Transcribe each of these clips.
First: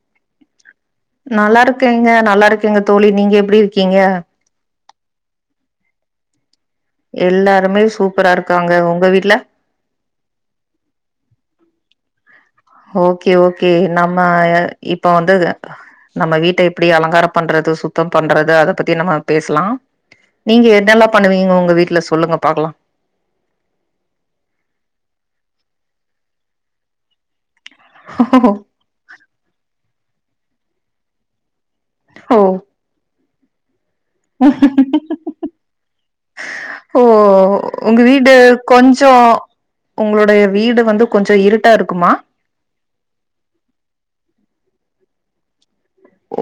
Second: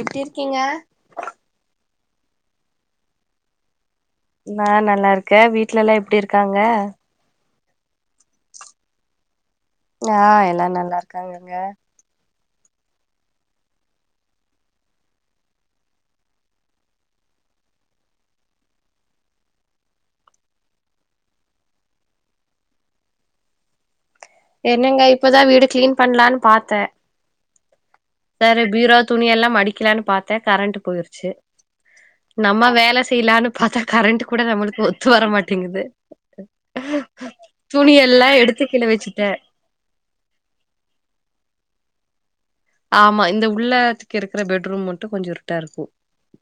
எப்டி இருக்கிங்க ங்க நல்லா இருக்கேங்க தோழி நீங்க எப்டி இருக் கிங்க நல்லாருக்க வீட்ல எல்லா எப்டி இருக்காங்க எல்லா ரமேஸூ ஆ எல்லா நல்லாருக்காங்கங்க ஓகே ஓகே நம்ம இப்ப வந்து நம்ம வீட்ட எப்டி அலங்கார பண்றது சுத்தம் பண்றது அத பத்தி நம்ம பேஸ்லா நீங்க என்னெல்லா பண்ணுவீங்க உங்க வீட்ல சொல்லுங்க பாக்லா என்னங்க இப்பதா வீடு க்ளீன் பண்லானு பாத்த செரி பீராோ துணி எல்லா மடிக்கலான் பாத்த கரண்ட் போயிருச்சு ஓ நம்ம வேல செய்லானு பாத்தா கரண்ட் கூட நம்மளுக்கு ஒத்து வர மாட்டேங்குது ஓ துணி ஒங்க எல்லா வீடு எடுத்து கீழ கொஞ்சோ வச்சுட்டே உங்களுடைய வீடு வந்து கொஞ்சோ இருட்டா இருக் குமா ஆமா இந்த உள்ளத்துக் இருக்கிற பெட்ரூம் மட்டு கொஞ்சோ இருட்டா இருக்கு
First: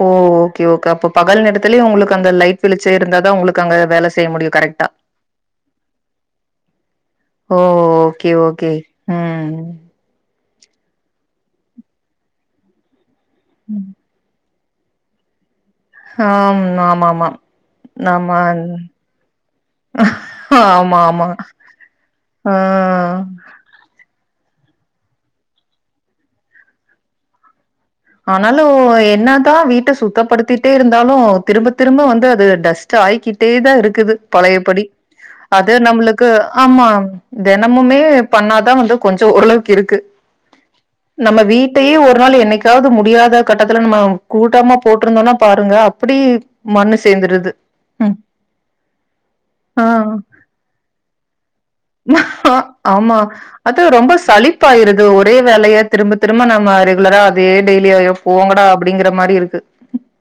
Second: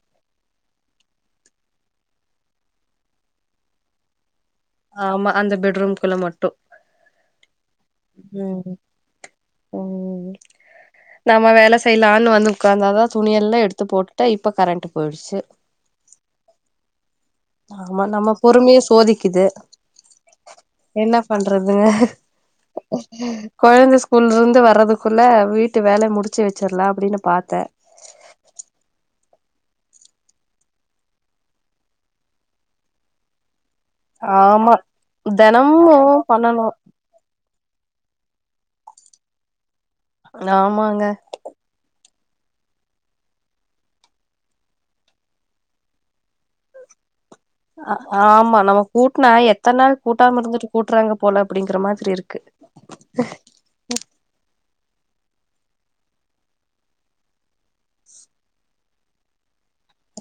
ஓ ஓகே ஓக்க அப்ப பகல் நேரத்துலயு உங்களுக்கு அங்க லைட் வெளிச்சோ இருந்தாதா உங்களுக்கு அங்க வேல செய்ய முடியு கரெக்டா. ஆமா அந்த பெட்ரூம் குள்ள மட்டு ஓ! Okay, okay. ம் ம். ம் நம்ம வேல செய்யலான்னு வந்து உக்காந்தாதா துணி எல்லா எடுத்து போட்டுட இப் இப்ப கரண்ட்டு போய்டுச்சு ஆம் ஆமாமா ஆமா நம்ம ஆமான் பொறுமைய சோதிக்குது என்ன பண்றது ஆ. கொழந்த ஸ்கூ உள்ட்ருந்து வர்றதுக்குள்ள வீட்டு வேல முடிச்சு வச்சரலா அப்படின்னு பாத்தே ஆனாலு என்ன தா வீட்ட சுத்தப்படுத்திட்டே இருந்தாலு திரும்ப திரும்ப வந்து அது டஸ்ட் ஆய்க்கிட்டே தா இருக் க்குது ஆமா பழையப்படி அது தெனமு நம்ளுக்கு பண்ணனு ஆமா தெனமுமே பண்ணாதா வந்து கொஞ்சம் ஓரளவுக்கு இருக் கு ஆமாங்க நம்ம வீட்டையே ஒ ட்டுனாலு என்னைக் காவது முடியாத கட்டத்துல நம்ம கூட்டமா போட்ருந்தோனா பாருங்க அப்படியே மண்ணு சேந்துரு ஆ ஆமா நம்ம கூட்னா எத்தன நாள் ஆ. கூட்டாம இருந்துட்டு கூட்டுறாங்க போல அப்டிங்கிற மாரி ஆமா அதா ரொம்ப சலிப் ப்பாயுருது ஒரே வேலைய திரும்ப திரும்ப நம்ம ரெகுலரா அதே டெய்லியு ஐயோ போங்கடா அப்படிங்கிற மாரி இருக்கு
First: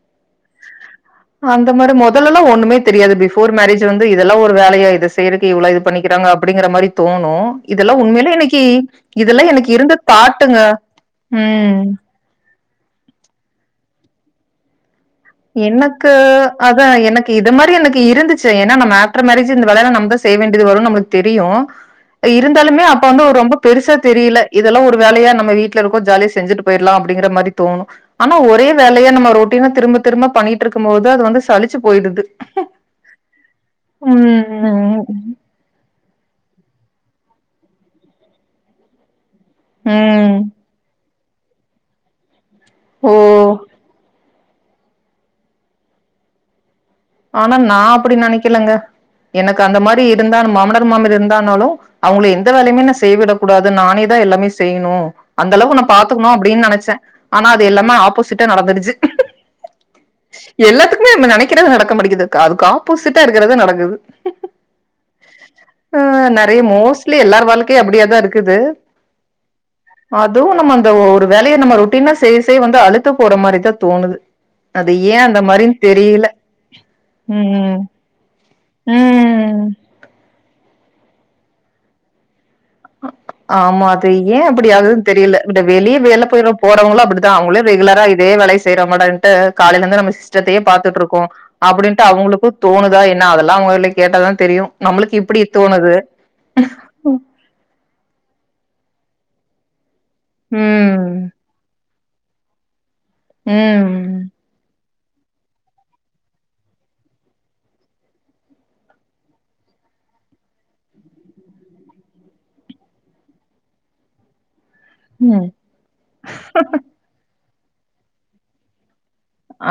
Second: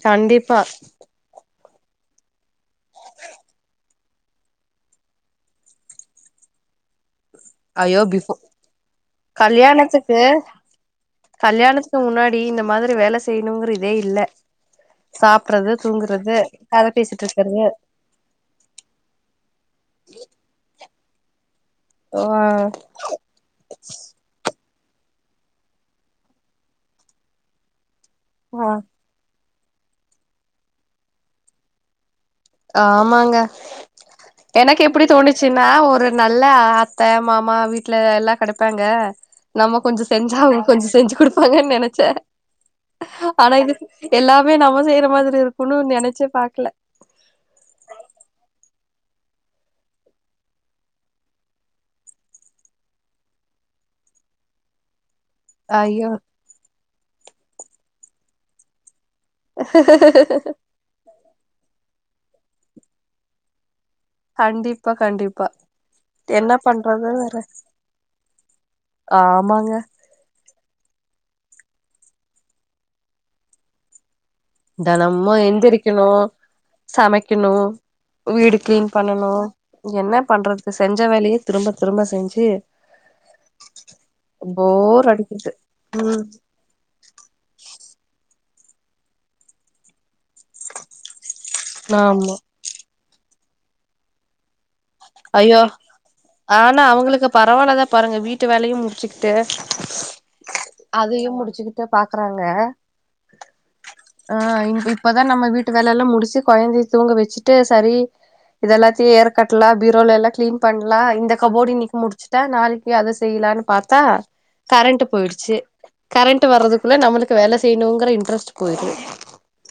கண்டிப்பா அந்த மாரி மொதல்லலா ஒன்னுமே தெரியாது பிஃபோர் மேரஜ் வந்து இதெல்லா ஒரு வேலையா இது செய்றக்கு இவ்ளோ இது பண்ணிக்கிறாங்க அ ப்டிங்குற மாரி தோ ணு இதெல்லா ஐயோ பிஃபோ உண்மையில எனக்கி இதெல்லா எனக்கு இருந்த கல்யாணத்துக்கு தாட்டுங்க ம் கல்யாணத்துக்கு முன்னாடி இந்த மாதிரி வேல செய்யணுங்கிற இதே இல்ல சாப்ட்றது எனக்கு தூங்குறது அதா கத பேசிட்டு எனக்கு இது இருக்கறது மாரி எனக்கு இருந்துச்சு ஏன்னா நம்ம ஆஃப்டர் மேரேஜு இந்த வேலையலா நம்ம செய்ய வேண்டியது வரும் நம்மளுக் தெரியு ஆ இருந்தாலுமே அப்ப வந்து ஒ ரொம்ப பெருசா தெரியில இதெல்லா ஒரு வேலையா நம்ம வீட்ல இருக்கோ ஜாலிய செஞ்சுட்டு போயிற்லா அப்புடிங்கிற மாரி தோணு ஆனா ஒரே ஆ வேலையா நம்ம ரொட் டின்னா திரும்பத் திரும்ப பண்ணிட்ருக்கும் போது அது வந்து சலிச்சு போயிடுது ஆமாங்க எனக்கு ம். எப்புடி தோணிச்சுன்னா ஒரு நல்லா ஆத்த மாமா வீட்ல எல்லா கடப்பாங்க நம்ம கொஞ்சோ ம். செஞ்சா அவுங்க கொஞ்சே செஞ்சி குடுப் பாங்க நெனச்சே ஓ! ஆனா இது எல்லா வே நம்ம செய்ற மாதிரி இருக்குன்னு நெனச்சே பாக்குல ஆனா நா அப்புடி நனைக்கிலங்க எனக்கு அந்த மாரி இருந்தா மாமனர் மாமியார் இருந்தானாலு அவங்கள எந்த வேலையுமே நா செய் விடக் கூடாது நானே தா எல்லாமே செய்யணு அந்தளவு நா ஐயோ பாத்துக்குணோ அப்புடின் நனைச்சே ஆனா அது எல்லாமே ஆப்போசிட்டா நடந்துருச்சு எல்லாத்துக்குமே நம்ம நெனைக் க்கிறது நடக் நடக்க மாட்டிக்கிதுக்கா அதுக்கு ஆப்போசிட்டா இருக்கிறது நடக்குது கண்டிப்பா கண்டிப்பா ஆஹ் என்ன நெறைய பண்றது மோஸ்ட்லி வேற எல்லார வாழ்க்கையும் அப்படியாதான் இருக்குது ஆமாங்க அதுவும் நம்ம அந்த ஒ ஒரு வேலைய நம்ம ரொட்டீனா செய்ய செய்ய வந்து அழுத்து போற மாரிதான் தோணுது அது ஏன் தெனமு அந்த மாறினு எந்திரிக்கணு தெரில சமைக்கணு வீடு க்ளீன் பண்ணணு ம் என்ன பண்றது செஞ்ச வேலயே திரும்ப திரும்ப செஞ்சு ஆமா அது ஏ அப்டியாகுது போர் தெரியல அடிக்குது இந்த வெளிய வல ம் போய போறவங்களு அப்டிதா அவங்களு ரெகுலரா இதே வேலை செய்றமடன்ட்டு காலைலந்து நம்ம ஸ் த்தையே பாத்துட்டு இருக்கோ அப்டின்ட்டு ஆமா அவுங்களுக்கு தோணுதா என்ன லா அவுங்களே கேட்டா தா தெரியு நம்ளுக்கு இப்டி ஐயோ தோணுது ஆனா அவங்களுக்கு பரவாயில்லதா பாருங்க வீட்டு வேலையு முடிச்சுகிட்டு ம். அதையு முடிச்சுகிட்ட பாக்குறாங்க ம். ஆ இங் இப் இப்பதா நம்ம வீட்டு வேலல்லா முடிச்சு கொழந்தய தூங்க வச்சுட்டு சரி இத எல்லாத்தயு ஏறக்கட்லா பிரோல எல்லா க்ளீன் பண்லா இந்த கபோட் இன்னிக்கு முடிச்சிட்டா நாளைக்கி அத செய்லானு பாத்தா கரண்டு ம். போய்டுச்சு கரண்ட்டு வர்றதுகுள்ள நம்மளுக்கு வேல செய்ணுங்கற இன்ட்ரெஸ்ட் போய்ரு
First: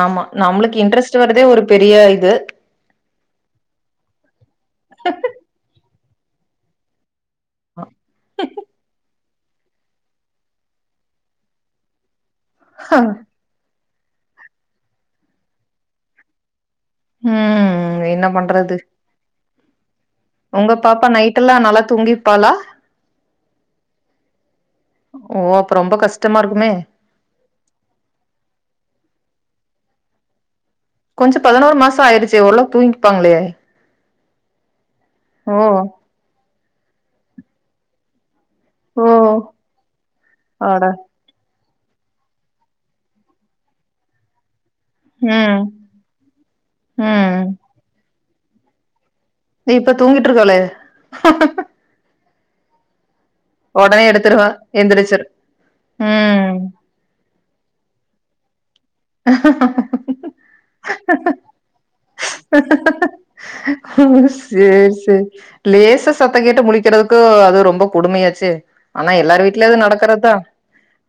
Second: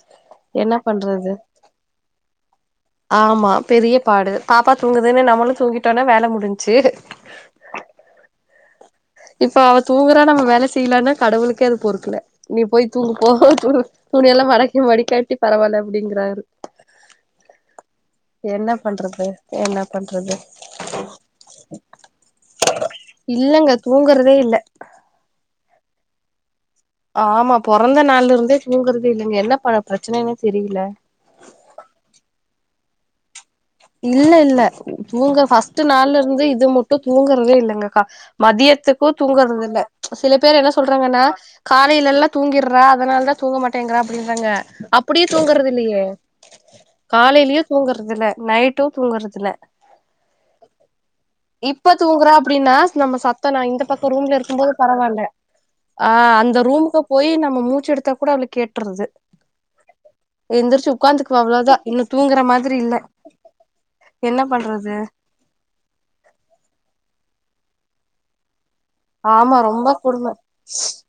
ஆமா நம்ளுக்கு இன்ட்ரெஸ்ட் வர்தே ஒரு பெரிய இது ஆமா பெரிய பாடு பாப்பா தூங்குதுன்னு நம்மளு தூங்கிட் டோன வேல முடிஞ்சு ஆ இப்ப அவ தூங்குறா நம்ம வேல செய்லானா கடவுளுக்கே அது பொருக்கல நீ போய் தூங்கு போ தூ துணியல்லா மடக்கி மடிக்காட்டி பரவால்ல அப்டிங்குறாரு ம் என்ன பண்றது என்னப் பண்றது உங்க பாப்பா நைட்டெல்லாம் நல்லா தூங்கிப்பாளா? இல்லங்க தூங்குறதே இல்ல அப்போ ரொம்ப கஷ்டமா இருக்குமே ஆமா பொறந்த நாள்ல இருந்தே தூங்கறதே இல்லங்க என்ன ப பிரச்சனன்னே கொஞ்சோ பதினோரு மாசோ ஆயிருச்சே ஓரளவு தூங் பாங்லே இல்ல இல்ல தூங்க பர்ஸ்ட் நாள்லருந்து இது மட்டு தூங்குறதே இல்லங்க கா ஓ! மதியத்துக்கும் தூங்குறது இல்ல சில பேர் என்ன அட! சொல்றாங்கன்னா காலையிலல்லா தூங்கிட்றா அதனால தா தூங்க மாட்டேங்கறா அப்டின்றாங்க அப்புடியே ம். தூங்குறது இல்லையே காலையிலயே தூங்குறதுல நைட்டு தோ இப்ப தூங்கிட்டு இருக்கலே இப்ப தூங்குறா அப்டின்னா நம்ம சத் த நா இந்த பக்கோ ரூம்ல இருக்கும் போது பரவால்ல எந்திரிச்சிரு ஆஹ் ம் அந்த ரூமுக்கு போய் நம்ம மூச்சு எடுத்தா கூட அவுலுக் [unintelligible] எந்திரிச்சு உட்காந்துக்குவா அவ்ளோதா இன்னு தூங்குற மாதிரி இல்ல என்ன சேரி பண்றது சேரி லேச சத்தோ கேட்டு முழிக்கறதுகோ [unintelligible] அது ரொம்ப கொடுமையாச்சே ஆனா எல்லார் ஆமா வீட்லயு அது ரொம்ப கொடும நடறதுதா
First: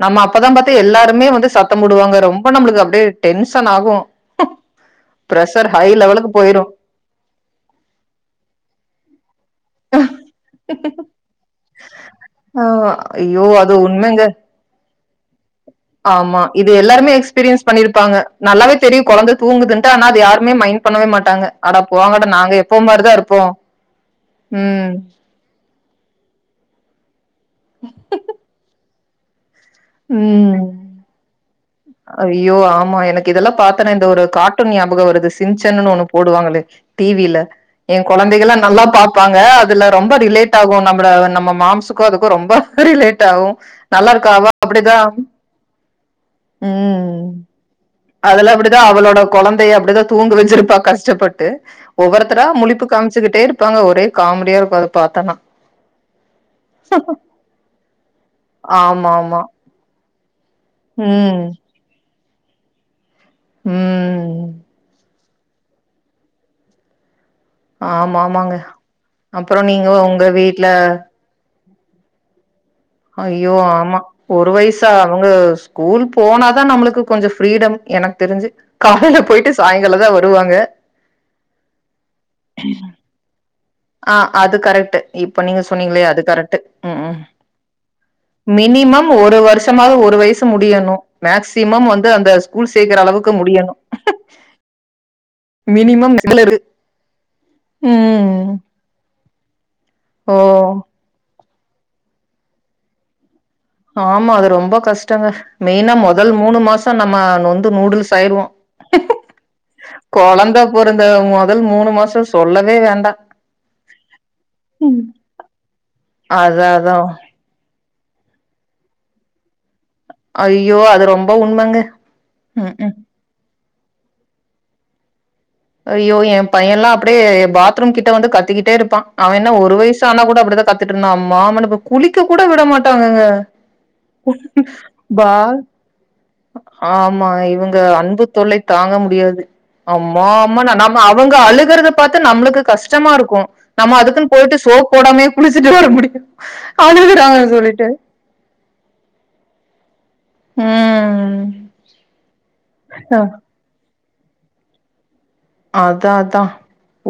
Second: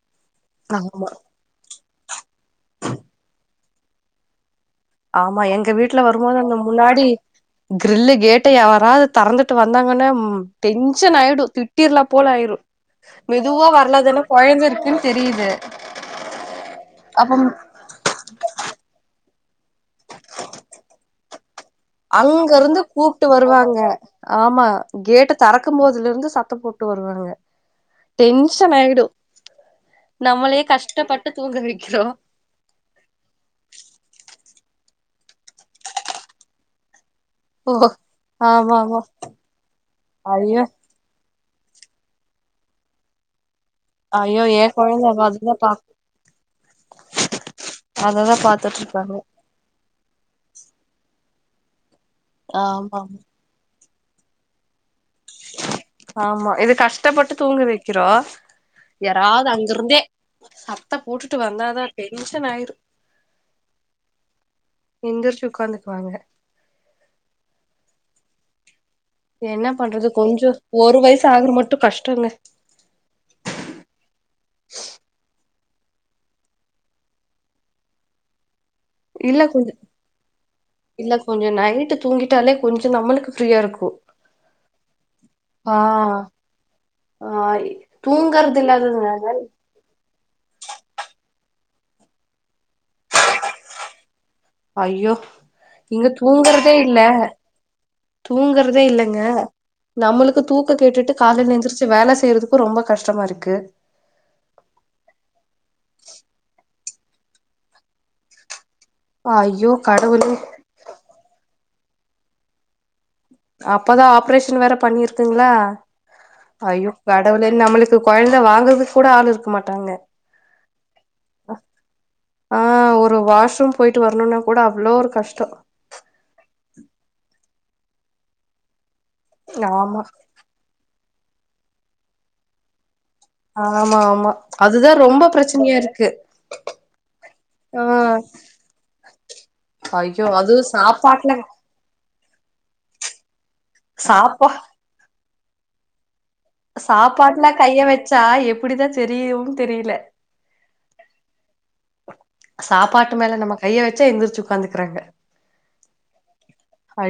நம்ம அப்பதா பாத்தா ஆமா எல்லாருமே வந்து சத் தம் முடுவாங்க ரொம் ப நம்ளுக்கு அடியேடென் ஷன் ஆகு ஆமா ப்ரெஷர் எங்க ஹை வீட் ட்ல லெவலுக்கு வரும்போது அந்த போயிரு முன்னாடி கிரில்லு கேட்டயாரது தறந்துட்டு வந்தாங்கன்னா ம் டென்ஷனாயிடு திட்டிர்லா போல ஆயிரு ஆ ஐயோ மெதுவா அது உண்மைங்க வரலதானே கொய்ந்தயிருக்குன்னு தெரியிது ஆமா இது எல்லாருமே எக்ஸ்பீரியன்ஸ் பண்ணிருப்பாங்க நல்லாவே தெரியு குழந்த தூங்குதுன்ட்டு ஆனா அது யாருமே மைண் பண்ணவே மாட்டாங்க அட போங்கடா அங்க நாங்க இருந்து எப்பவும் மாரி தான் கூப்ட்டு இருப்போம். வருவாங்க ஆமா ம். கேட்ட தரக் க்கும்போதுல இருந்து சத்தம் போட்டு வருவாங்க டென்ஷன் ஆயிடு நம்மளே ம். கஷ்டப்பட்டு தூங்க வெக் ஐயோ ஆமா எனக்கு இதெல்லா பாத்தனா இந்த ஒரு கார்டூன் ஞாப் பகோ வருது சின்சேனுன்னு ஒண்ணு போடுவாங்களே டி வில ஓ எ கொழந்தைகலா ஆமா நல்லா ஆமா பாப்பாங்க அதுல ரொம்ப ரிலேட் ஐயோ ஆகும் நம்பல நம்ம ம் மாம்சுக்கு அதுக்கு ரொம்ப ரிலேட் ஆகும் நல்லாருக்கா ஐயோ அவ? ஏ கொழந்த அப்படிதான். அப்ப அதுக்குதா பா ம் அததா அதுல அப்படிதா பாத்துட்டு இருக்காங்க அவளோட கொழந்தய அப்படிதா தூங்க வச்சிருப்பா கஷ்ட டப்பட்டு. ஒவ்வொருத்தரா முழிப்பு ஆமா ஆமா காமிச்சுக்கிட்டே இருப்பாங்க ஒரே காமெடியா இருக்கு அதப் ஆமா இது கஷ்டப்பட்டு தூங்க வைக்கிறோ ஆமா, ஆமா. யாராவது அங்க இருந்தே சத்தம் போட்டுட்டு ம். வந்தாதா கே டென்ஷன் ஆயிரு. ம். எந்திருச்சு உக்காந்துக்குவாங்க. ஆமா ஆமாங்க. என்ன அப்புறம் நீங்க பண்றது உங்க கொஞ்சம் வீட்ல ஒரு வயசு ஆகுற மட் டு கஷ்டங்க. ஐயோ ஆமா ஒரு வயசா அவங்க ஸ்கூல் போனாதா நம்மளுக்கு கொஞ்சம் ஃப்ரீடம் எனக்கு தெரிஞ்சு. காலையில இல்ல போயிட்டு கொஞ் சாயங்காலம் தான் வருவாங்க. இல்ல கொஞ்சோ நைட்டு தூங்கிட்டாலே கொஞ்சோ நம்மளுக்கு ஃப்ரீயா இருக்கு ஆ அது கரெக்ட்டு இப்ப நீங்க ஆ சொன்னீங்களே அது கரெக்ட்டு ம் ஆ தூங்கறது மினிமம் இல்லாததுங்க ஒரு வருஷமாவது ஒரு வயசு முடியணும் மேக்ஸ் சிமம் வந்து அந்த ஸ்கூல்ஸ் சேக்கிற அளவுக்கு முடியணு ஐயோ இங்க மினிமம் தூங்கறதே இல்ல [inaudible] ம் ங்க. ஓ நம்மளுக்கு தூக்கங்கெட்டுட்டு காலைல எந் திரிச்சு வேல செய்யறதுக்கு ரொம்ப கஷ்டமா இருக் ஆமா அது ரொம்ப கஷ்டங்க மெயினா மொதல் மூணு மாச நம்ம நொந்து நூடுல்ஸ் ஆயிருவோ. ஐயோ கடவுளே கொழந்த பிறந்த மொதல் மூணு மாசோ சொல்லவே வேண்டா. அப்பதா ஆப்ரேஷன் வேற பண்ணிருக்குங்களா அதா ஐயோ அதா கடவுளே நம்மளுக் து கொழந்த வாங்கறதுக்கு கூட ஆள் இருக்க மாட்டாங்க. ஐயோ அது ரொம்ப உண்மங்க ஆ ம் ம். ஒரு வாஷ்ரூம் போயிட்டு வரணுனா கூட அவ்வளோ ஒரு கஷ்டம். ஐயோ எ பைய எல்லா அப்படியே பாத்ரூம் கிட்ட வந்து கத்திக்கிட்டே இருப்பா அவன் என்ன ஒரு ஆமா வயசு ஆன கூட அப்படிதா கத்திட்டு. தின்னா மாமன குளிக்க கூட விட மாட். ட்டாங்க ஆமா ஆமா அதுதா ரொம்ப பால் பிரச்சனையா இருக்கு ஆமா இவங்க ஆ அன்பு தொல்லை தாங்க முடியாது ஆமா. ஐயோ ஆமா அதுவு நம்ம அவங்க சாப்பாட்ல அழுகறதப்பா. பாத்து நம்மளுக்கு கஷ்டமா இருக்கும். நம்ம அதுக்குனு சாப்பா போட்டு சோப் போடாமயே. குளிச்சிட்டு வர முடியு சாப்பாட்டுலா அழுகுறாங்கன்னு சொல்லிட்டு கைய வச்சா எப்படிதா தெரியும் னு தெரியல உம் [inaudible] சாப்பாட்டு மேல நம்ம கையை வ கொஞ்ச எந்திரிச்சி உக்காந்துகிறாங்க அதா அதா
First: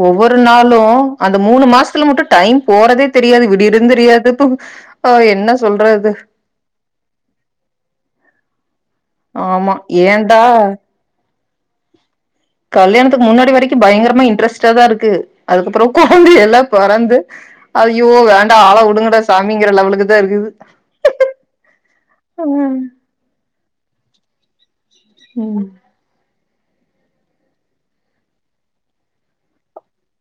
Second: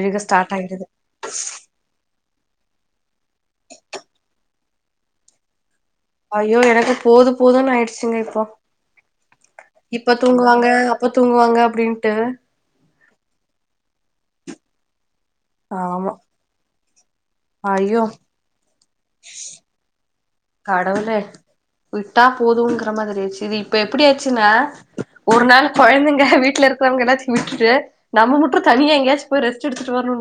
ஒவ்வொரு ஸ்டார்ட் ஆயிடுது நாளும் அந்த மூணு மாசத்துல மட்டும் டைம் போறதே தெரியாது விடியிறது தெரியாது போ ஆஹ் என்ன சொல்றது ஐயோ எனக்கு போதும் போதுன்னு ஆயிடுச்சுங்க இப்போ. ஆமா இப்ப ஏன்டா தூங்குவாங்க அப்ப தூங் வாங்க அப்படின்ட்டு கல்யாணத்துக்கு முன்னாடி வரைக்கு பயங்கரம இன்டரஸ்டா தா இருக்கு அதுக்கப்புறம் ஆமா குழந்தைய எல்லா பொறந்து ஐயோ அய்யோ வேண்டா ஆள விடுங்க விடுங்கடா சாமிங்கிறலவலுக்கு கடவுளே விட்டா போதும்ங்கிற மாதிரி சிரி இப்ப எப்டியாச்சுனா ஒரு ம் நாள் குழந்தைங்க வீட்டு வீட்ல இருக்கிறவங்க எல்லாத்தையும் விட்டுட்டு நம்ம மட்டும் தனியா எங்கயாச்சு போய் ரெஸ்டெடுத்துட்டு வரணு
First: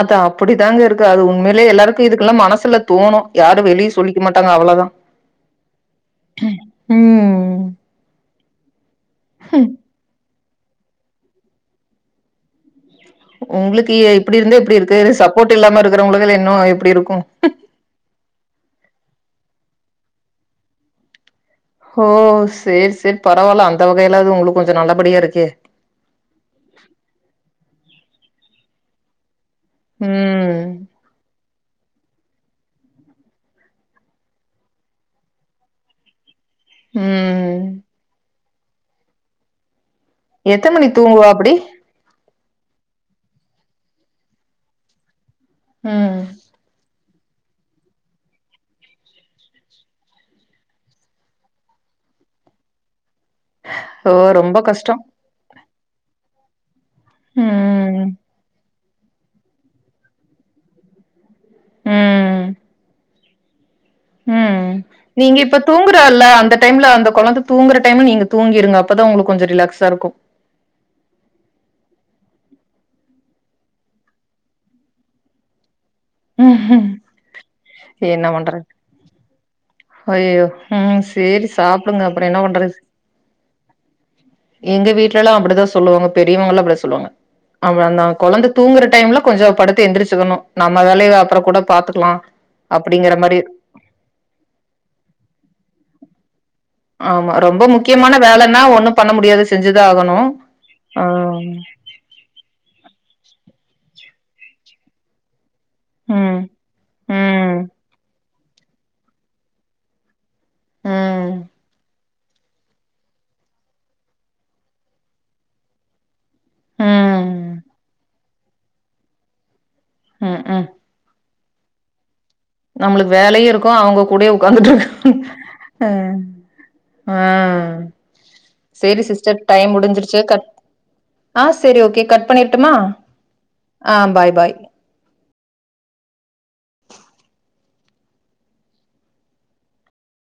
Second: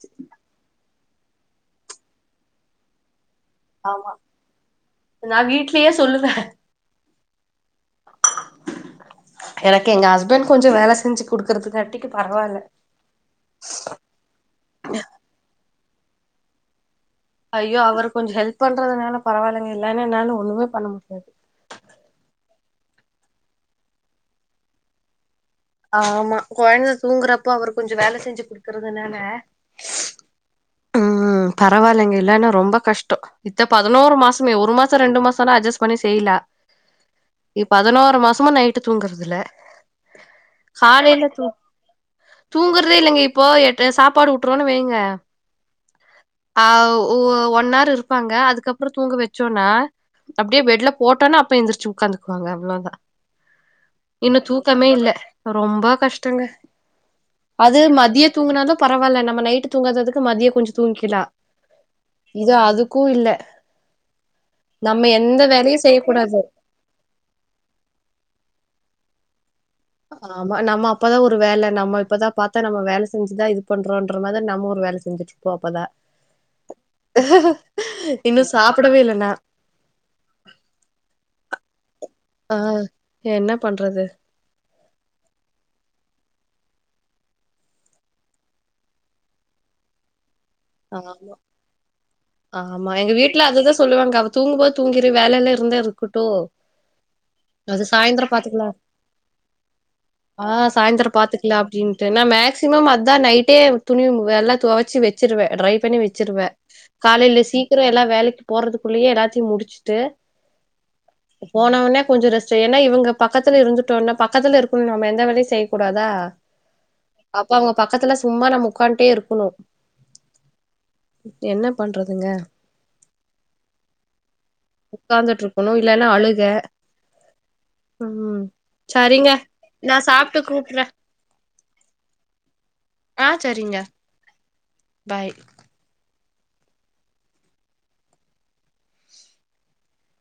அத அப்டி தாங்க இருக்கு அது உண்மைய எல்லாருக்கும் இதுக்குலா மனசுல தோணு யாரும் வெளியே ஆமா சொல்லிக்க மாட்டாங்க அவ்ளோதா நா வீட்லயே சொல்லுவே உம் பண் கொஞ்ச வேல செஞ்சு குடுக்கறதுக்காட்டிக்கு பரவால்ல உங்களுக்கு இப்படி இருந்தே இப்படி இருக்கு சப்போர்ட் இல்லாம இரு இருக்கிறவங்களு இன்னு எப்டி இருக்கு ஐயோ அவர் கொஞ்ச ஹெல்ப் பண்றதுனால பரவாயில்லங்க இல்லனா என்னால ஒண்ணுமே பண்ண முடியாது ஓ சேரி சேரி பரவால்ல அந்த வகையிலாவது உங்களுக்கு கொஞ்ச நல்லபடியா இருக்கே கொஞ்ச வேல செஞ்சு குடுக்குறதுனால ம் ம் பரவாலங்க இல்லேனா ரொம்ப கஷ்ட இத்த பதினோரு மாசமே ஒரு மாச ரெண்டு மாசனா அட்ஜஸ்ட் பண்ணி செய்லா ம் இது பதனோரு மாச மா நைட்டு தூங்கறதில எத்ன மணிக்கு தூங்குவா அப்டி தூங்கறதே இல்லங்க இப்போ எட் சாப்பாடு ஊட்றோனு வெய்ங்க ம் ஓ ஒன் ஹார் இருப்பாங்க அதுக்கப்ற தூங்க வச்சோனா அப்டியே பெட்ல போட்டொன அப்பே எந்திரிச்சு உக்காந்துக்குவாங்க அவ்ளோதா ஓ இன்னு ரொம்ப தூக்கமே கஷ்ட இல்ல ரொம்ப கஷ்டங்க அது ம். மதிய தூங்குனாலு பரவால நம்ம நைட்டு தூங்காததுக்கு மதிய கொஞ்ச தூங்கிக்லா இது ம். அதுக்கு இல்ல ம் நம்ம நீங்க எந்த இப்ப வேலையு தூங்குறால்ல செய்யக்கூடாது அந்த டைம்ல அந்த கொழந்த தூங்குற டைம்ல நீங்க தூங்கிருங்க அப்பதா உங்ளுக் கொஞ்ச ரிலாக்ஸ் ஆமா நம்ம அப்பதா ஒரு வேலை நம்ம இப்பதா பாத் த நம்ம வேல செஞ்சுதா இது பண்றோன்ற மாதுர் நம்ம ஒரு வேல செஞ்சுட்ருப்போ அப்பதா ம்ஹ்ம். என்ன இன்னு பண்றது? சாப்புடவே இல்ல நா ஐயயோ ம் சேரி சாப் ஆ என்ன பண்றது எங்க வீட்ல்லா அப்புடிதா சொல்லுவோங்க பெரியவங்கல்லா அப்டுதா சொல்வாங்க அவ அந்தா கொழந்த தூங்குற டைம்ல கொஞ்சோ படுத்து எந்துருச்சுக்கன்ணு அங்கா ஆமா அப்படிங்கிற எங்க மாரி. வீட்ல அதுதா சொல்லுவாங்க அவ தூங்குபோத் தூங்கிரு வேலைல இருந்தா இர்க்குட்டு ஆமா ரொம்ப முக்கியமான வேலன்னா ஒன்னு பண்ண முடியாது செஞ்சுதா ஆகணு ஆ ஆ சாயந்தரோ தா நைட்டே துணிவ் எல்லா துவச்சு வெச் சுருவெ ட்ரை பண்ணி வெச்சிருவ ம். காலைல ம். சீக்குர எல்லா வேலக்கி போறதுக்குள்ளியே எல்லாத்யு முடிச்சுட்டு ம். போனவன்னே கொஞ்ச ரெஸ்ட்டு ஏன்னா இவங்க பக்கத்துல இருந்துட்டோன்ன பக்கத்துல இருக்குணு நம்ம எந்த வேல்யு செய் கூடாதா அப்ப ம் அவுங்க பக்கத்துல சும்மா நம்ம உக்கான்ட்டே இருக்கணு ம் ம் என்ன பண்றதுங்க நம்மளுக்கு வேலையு இருக்கு அவங்க கூடயு உக்காந்துட்ருக் உக்காந்துட்டு இருக்கணு அ இல்லன்னா அழுக ஆ ம் சேரி சரிங்க சிஸ்டர் டைம் நா முடிஞ்சுடுச்சு சாப்ட்டு கட் கூப்புட்றே ஆ செரி ஓகே கட் பண்ணிர்ட்டுமா ஆ சரிங்க ஆ பாய் பாய் பாய்